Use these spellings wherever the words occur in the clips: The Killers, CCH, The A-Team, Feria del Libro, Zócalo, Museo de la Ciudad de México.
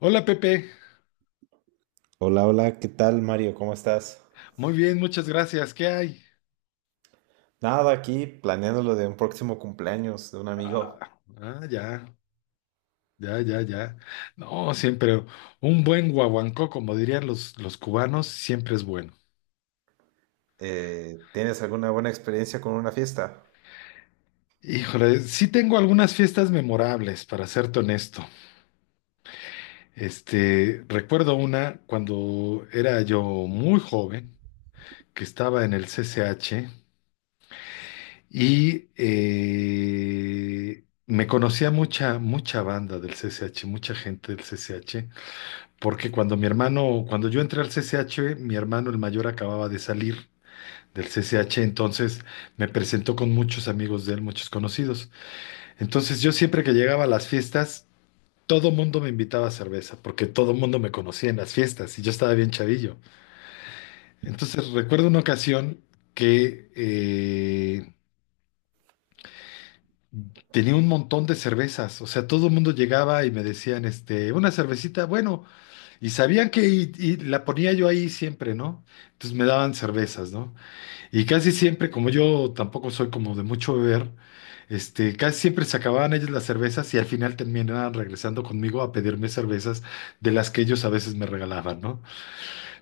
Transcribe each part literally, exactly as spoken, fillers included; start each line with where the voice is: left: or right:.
left: Hola Pepe,
right: Hola, hola, ¿qué tal, Mario? ¿Cómo estás?
left: muy bien, muchas gracias. ¿Qué hay?
right: Nada, aquí planeando lo de un próximo cumpleaños de un amigo.
left: Ah, ya, ya, ya, ya. No, siempre un buen guaguancó, como dirían los, los cubanos, siempre es bueno.
right: Eh, ¿tienes alguna buena experiencia con una fiesta?
left: Híjole, sí tengo algunas fiestas memorables, para serte honesto. Este, recuerdo una cuando era yo muy joven, que estaba en el C C H y eh, me conocía mucha, mucha banda del C C H, mucha gente del C C H. Porque cuando mi hermano, cuando yo entré al C C H, mi hermano el mayor acababa de salir del C C H, entonces me presentó con muchos amigos de él, muchos conocidos. Entonces yo siempre que llegaba a las fiestas, todo mundo me invitaba a cerveza, porque todo mundo me conocía en las fiestas y yo estaba bien chavillo. Entonces recuerdo una ocasión que eh, tenía un montón de cervezas, o sea, todo el mundo llegaba y me decían, este, una cervecita, bueno. Y sabían que y, y la ponía yo ahí siempre, ¿no? Entonces me daban cervezas, ¿no? Y casi siempre, como yo tampoco soy como de mucho beber, este, casi siempre se acababan ellos las cervezas y al final terminaban regresando conmigo a pedirme cervezas de las que ellos a veces me regalaban, ¿no?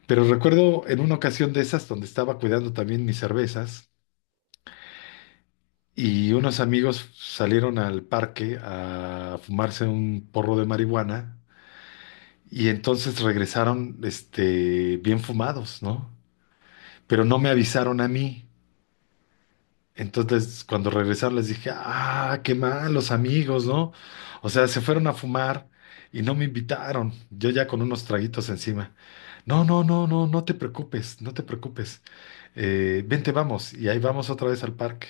left: Pero recuerdo en una ocasión de esas donde estaba cuidando también mis cervezas y unos amigos salieron al parque a fumarse un porro de marihuana y entonces regresaron, este, bien fumados, ¿no? Pero no me avisaron a mí. Entonces, cuando regresaron, les dije, ah, qué mal, los amigos, ¿no? O sea, se fueron a fumar y no me invitaron. Yo ya con unos traguitos encima. No, no, no, no, no te preocupes, no te preocupes. Eh, vente, vamos. Y ahí vamos otra vez al parque.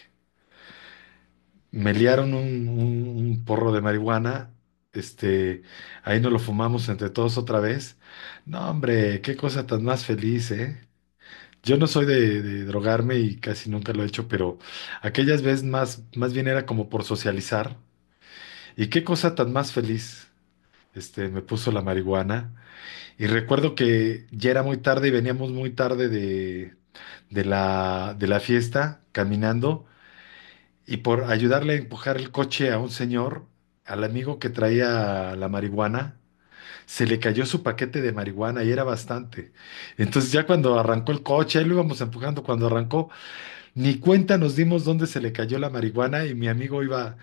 left: Me liaron un, un- un porro de marihuana. Este, ahí nos lo fumamos entre todos otra vez. No, hombre, qué cosa tan más feliz, ¿eh? Yo no soy de, de drogarme y casi nunca lo he hecho, pero aquellas veces más, más bien era como por socializar. Y qué cosa tan más feliz. Este, me puso la marihuana. Y recuerdo que ya era muy tarde y veníamos muy tarde de, de la, de la fiesta caminando y por ayudarle a empujar el coche a un señor, al amigo que traía la marihuana, se le cayó su paquete de marihuana y era bastante. Entonces ya cuando arrancó el coche, ahí lo íbamos empujando, cuando arrancó, ni cuenta nos dimos dónde se le cayó la marihuana y mi amigo iba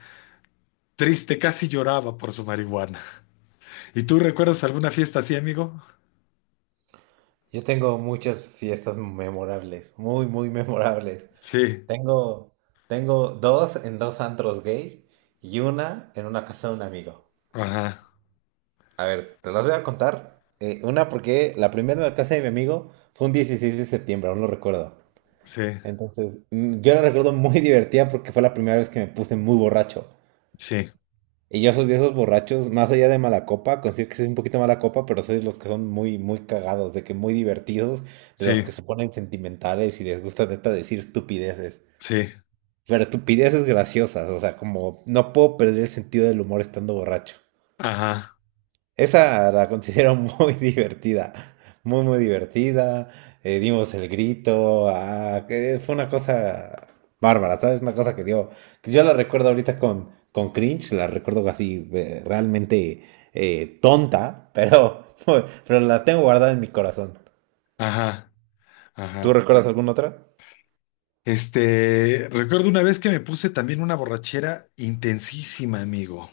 left: triste, casi lloraba por su marihuana. ¿Y tú recuerdas alguna fiesta así, amigo?
right: Yo tengo muchas fiestas memorables, muy, muy memorables.
left: Sí,
right: Tengo, tengo dos en dos antros gay y una en una casa de un amigo.
left: ajá,
right: A ver, te las voy a contar. Eh, una porque la primera en la casa de mi amigo fue un dieciséis de septiembre, aún lo recuerdo.
left: sí,
right: Entonces, mm, yo la recuerdo muy divertida porque fue la primera vez que me puse muy borracho.
left: sí,
right: Y yo soy de esos borrachos, más allá de mala copa, considero que soy un poquito mala copa, pero soy de los que son muy, muy cagados, de que muy divertidos, de
left: sí,
right: los que se ponen sentimentales y les gusta neta decir estupideces.
left: sí,
right: Pero estupideces graciosas, o sea, como no puedo perder el sentido del humor estando borracho.
left: ajá,
right: Esa la considero muy divertida, muy, muy divertida. Eh, dimos el grito, ah, que fue una cosa bárbara, ¿sabes? Una cosa que dio, que yo la recuerdo ahorita con, con cringe, la recuerdo así eh, realmente eh, tonta, pero, pero la tengo guardada en mi corazón.
left: ajá,
right: ¿Tú
left: ajá.
right: recuerdas alguna otra?
left: Este, recuerdo una vez que me puse también una borrachera intensísima, amigo.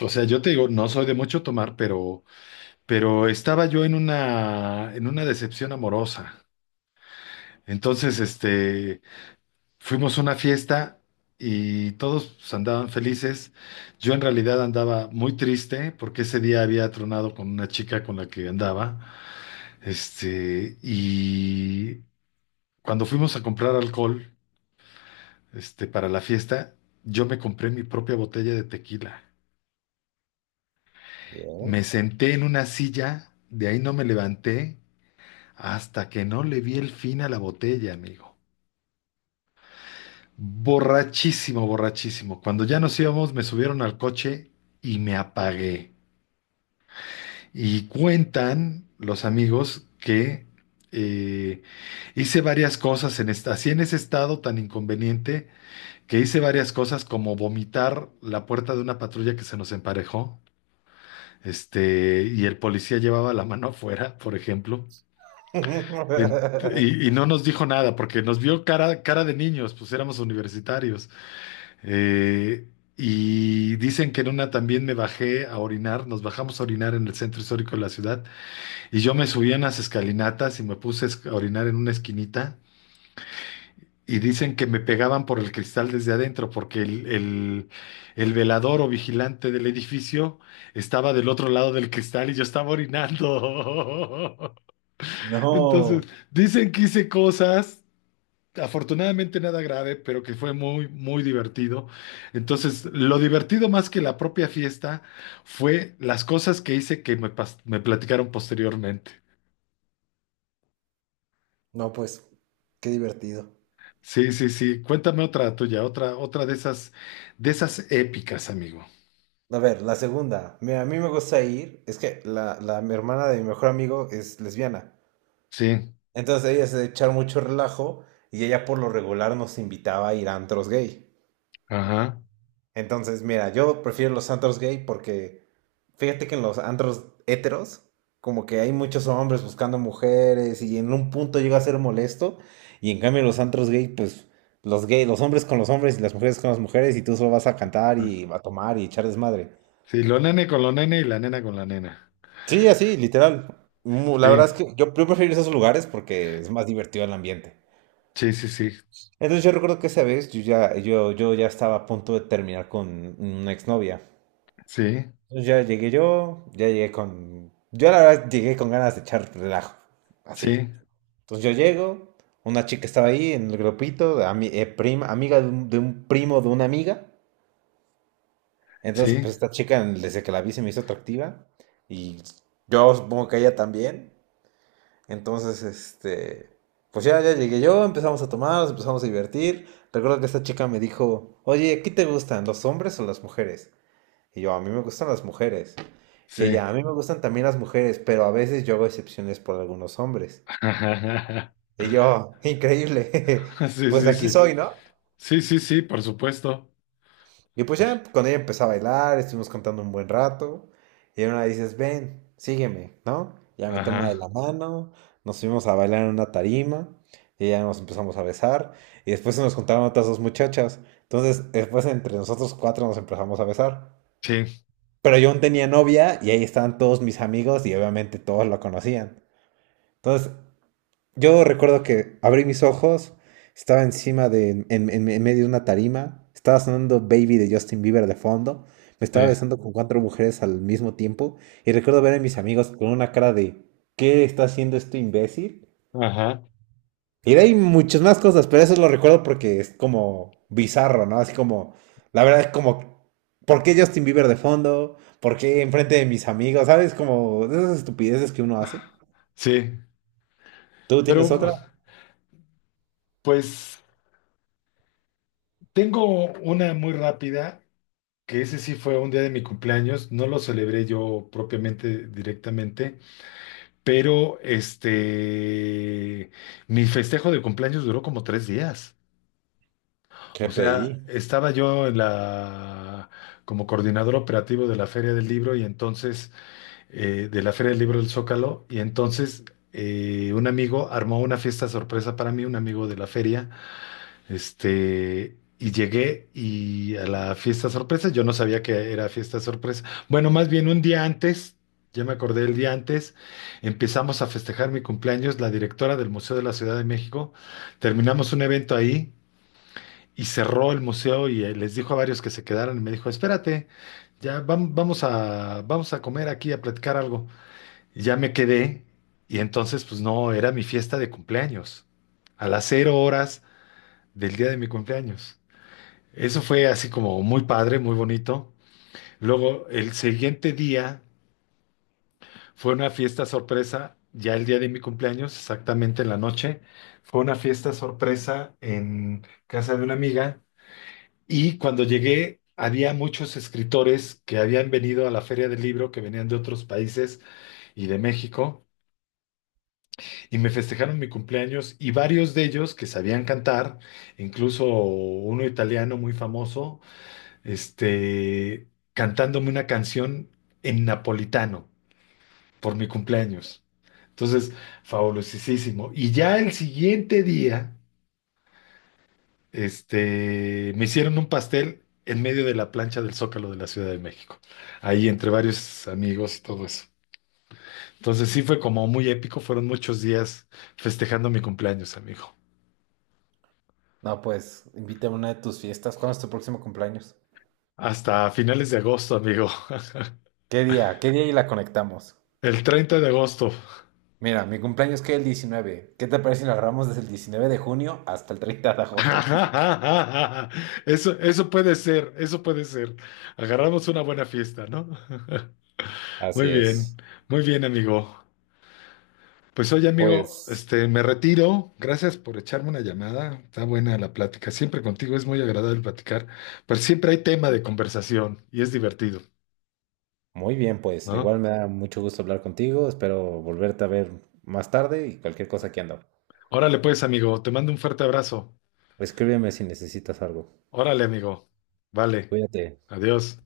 left: O sea, yo te digo, no soy de mucho tomar, pero, pero, estaba yo en una, en una decepción amorosa. Entonces, este, fuimos a una fiesta y todos pues, andaban felices. Yo en realidad andaba muy triste porque ese día había tronado con una chica con la que andaba. Este, y cuando fuimos a comprar alcohol, este, para la fiesta, yo me compré mi propia botella de tequila. Me
right: Bien.
left: senté en una silla, de ahí no me levanté hasta que no le vi el fin a la botella, amigo. Borrachísimo, borrachísimo. Cuando ya nos íbamos, me subieron al coche y me apagué. Y cuentan los amigos que eh, hice varias cosas en esta, así en ese estado tan inconveniente, que hice varias cosas como vomitar la puerta de una patrulla que se nos emparejó, este, y el policía llevaba la mano afuera, por ejemplo. En- y, y no nos dijo nada porque nos vio cara, cara de niños, pues éramos universitarios. Eh, y dicen que en una también me bajé a orinar, nos bajamos a orinar en el centro histórico de la ciudad y yo me subí a las escalinatas y me puse a esc- a orinar en una esquinita y dicen que me pegaban por el cristal desde adentro porque el, el, el velador o vigilante del edificio estaba del otro lado del cristal y yo estaba orinando. Entonces,
right: No.
left: dicen que hice cosas afortunadamente nada grave, pero que fue muy, muy divertido. Entonces, lo divertido más que la propia fiesta fue las cosas que hice que me, pas- me platicaron posteriormente.
right: No, pues, qué divertido.
left: Sí, sí, sí. Cuéntame otra tuya, otra, otra de esas, de esas épicas, amigo.
right: A ver, la segunda. Mira, a mí me gusta ir. Es que la, la mi hermana de mi mejor amigo es lesbiana.
left: Sí,
right: Entonces ella se de echar mucho relajo y ella por lo regular nos invitaba a ir a antros gay.
left: ajá.
right: Entonces, mira, yo prefiero los antros gay porque fíjate que en los antros heteros, como que hay muchos hombres buscando mujeres y en un punto llega a ser molesto. Y en cambio, en los antros gay, pues los gay, los hombres con los hombres y las mujeres con las mujeres y tú solo vas a cantar y a tomar y echar desmadre.
left: Sí, lo nene con lo nene y la nena con la nena.
right: Sí, así, literal. Mu- La verdad es
left: Sí,
right: que yo, yo prefiero esos lugares porque es más divertido el ambiente.
left: sí, sí, sí,
right: Entonces yo recuerdo que esa vez yo ya, yo, yo ya estaba a punto de terminar con una exnovia.
left: sí,
right: Entonces ya llegué yo, ya llegué con... Yo la verdad llegué con ganas de echar relajo, así.
left: sí,
right: Entonces yo llego, una chica estaba ahí en el grupito, ami- eh, prima, amiga de un, de un primo de una amiga. Entonces
left: sí,
right: pues esta chica desde que la vi se me hizo atractiva y yo supongo que ella también. Entonces, este, pues ya, ya llegué yo, empezamos a tomar, nos empezamos a divertir. Recuerdo que esta chica me dijo, oye, ¿qué te gustan, los hombres o las mujeres? Y yo, a mí me gustan las mujeres. Y
left: sí.
right: ella, a mí me gustan también las mujeres, pero a veces yo hago excepciones por algunos hombres. Y yo, increíble,
left: Sí,
right: pues de
left: sí,
right: aquí
left: sí.
right: soy, ¿no?
left: Sí, sí, sí, por supuesto.
right: Y pues ya con ella empecé a bailar, estuvimos cantando un buen rato. Y una dices, ven, sígueme, ¿no? Ya me toma de la
left: Ajá,
right: mano, nos fuimos a bailar en una tarima y ya nos empezamos a besar. Y después se nos juntaron otras dos muchachas. Entonces, después entre nosotros cuatro nos empezamos a besar.
left: sí,
right: Pero yo aún tenía novia y ahí estaban todos mis amigos y obviamente todos lo conocían. Entonces, yo recuerdo que abrí mis ojos, estaba encima de, en, en- en medio de una tarima, estaba sonando Baby de Justin Bieber de fondo, me
left: sí,
right: estaba besando con cuatro mujeres al mismo tiempo y recuerdo ver a mis amigos con una cara de ¿qué está haciendo este imbécil?
left: ajá,
right: Y de ahí muchas más cosas, pero eso lo recuerdo porque es como bizarro, ¿no? Así como, la verdad es como, ¿por qué Justin Bieber de fondo? ¿Por qué enfrente de mis amigos? ¿Sabes? Como de esas estupideces que uno hace.
left: sí.
right: ¿Tú
left: Pero
right: tienes otra?
left: pues tengo una muy rápida, que ese sí fue un día de mi cumpleaños, no lo celebré yo propiamente directamente, pero este, mi festejo de cumpleaños duró como tres días. O sea,
right: G P I.
left: estaba yo en la, como coordinador operativo de la Feria del Libro y entonces eh, de la Feria del Libro del Zócalo y entonces eh, un amigo armó una fiesta sorpresa para mí, un amigo de la feria, este, y llegué y a la fiesta sorpresa, yo no sabía que era fiesta sorpresa, bueno, más bien un día antes. Ya me acordé el día antes, empezamos a festejar mi cumpleaños, la directora del Museo de la Ciudad de México, terminamos un evento ahí y cerró el museo y eh, les dijo a varios que se quedaran y me dijo, espérate, ya vam- vamos a, vamos a comer aquí, a platicar algo. Ya me quedé y entonces pues no, era mi fiesta de cumpleaños, a las cero horas del día de mi cumpleaños. Eso fue así como muy padre, muy bonito. Luego el siguiente día fue una fiesta sorpresa, ya el día de mi cumpleaños, exactamente en la noche, fue una fiesta sorpresa en casa de una amiga y cuando llegué había muchos escritores que habían venido a la Feria del Libro, que venían de otros países y de México. Y me festejaron mi cumpleaños y varios de ellos que sabían cantar, incluso uno italiano muy famoso, este, cantándome una canción en napolitano por mi cumpleaños. Entonces, fabulosísimo. Y ya el siguiente día, este, me hicieron un pastel en medio de la plancha del Zócalo de la Ciudad de México, ahí entre varios amigos y todo eso. Entonces sí fue como muy épico, fueron muchos días festejando mi cumpleaños, amigo.
right: No, pues invítame a una de tus fiestas. ¿Cuándo es tu próximo cumpleaños?
left: Hasta finales de agosto, amigo.
right: ¿Qué día? ¿Qué día y la conectamos?
left: El treinta de agosto.
right: Mira, mi cumpleaños que el diecinueve. ¿Qué te parece si lo agarramos desde el diecinueve de junio hasta el treinta de agosto?
left: Eso, eso puede ser, eso puede ser. Agarramos una buena fiesta, ¿no? Muy
right: Así
left: bien,
right: es.
left: muy bien, amigo. Pues oye, amigo,
right: Pues
left: este, me retiro. Gracias por echarme una llamada. Está buena la plática. Siempre contigo es muy agradable platicar, pero siempre hay tema de conversación y es divertido,
right: muy bien, pues.
left: ¿no?
right: Igual me da mucho gusto hablar contigo. Espero volverte a ver más tarde y cualquier cosa que ando.
left: Órale, pues, amigo, te mando un fuerte abrazo.
right: Escríbeme si necesitas algo.
left: Órale, amigo. Vale.
right: Cuídate.
left: Adiós.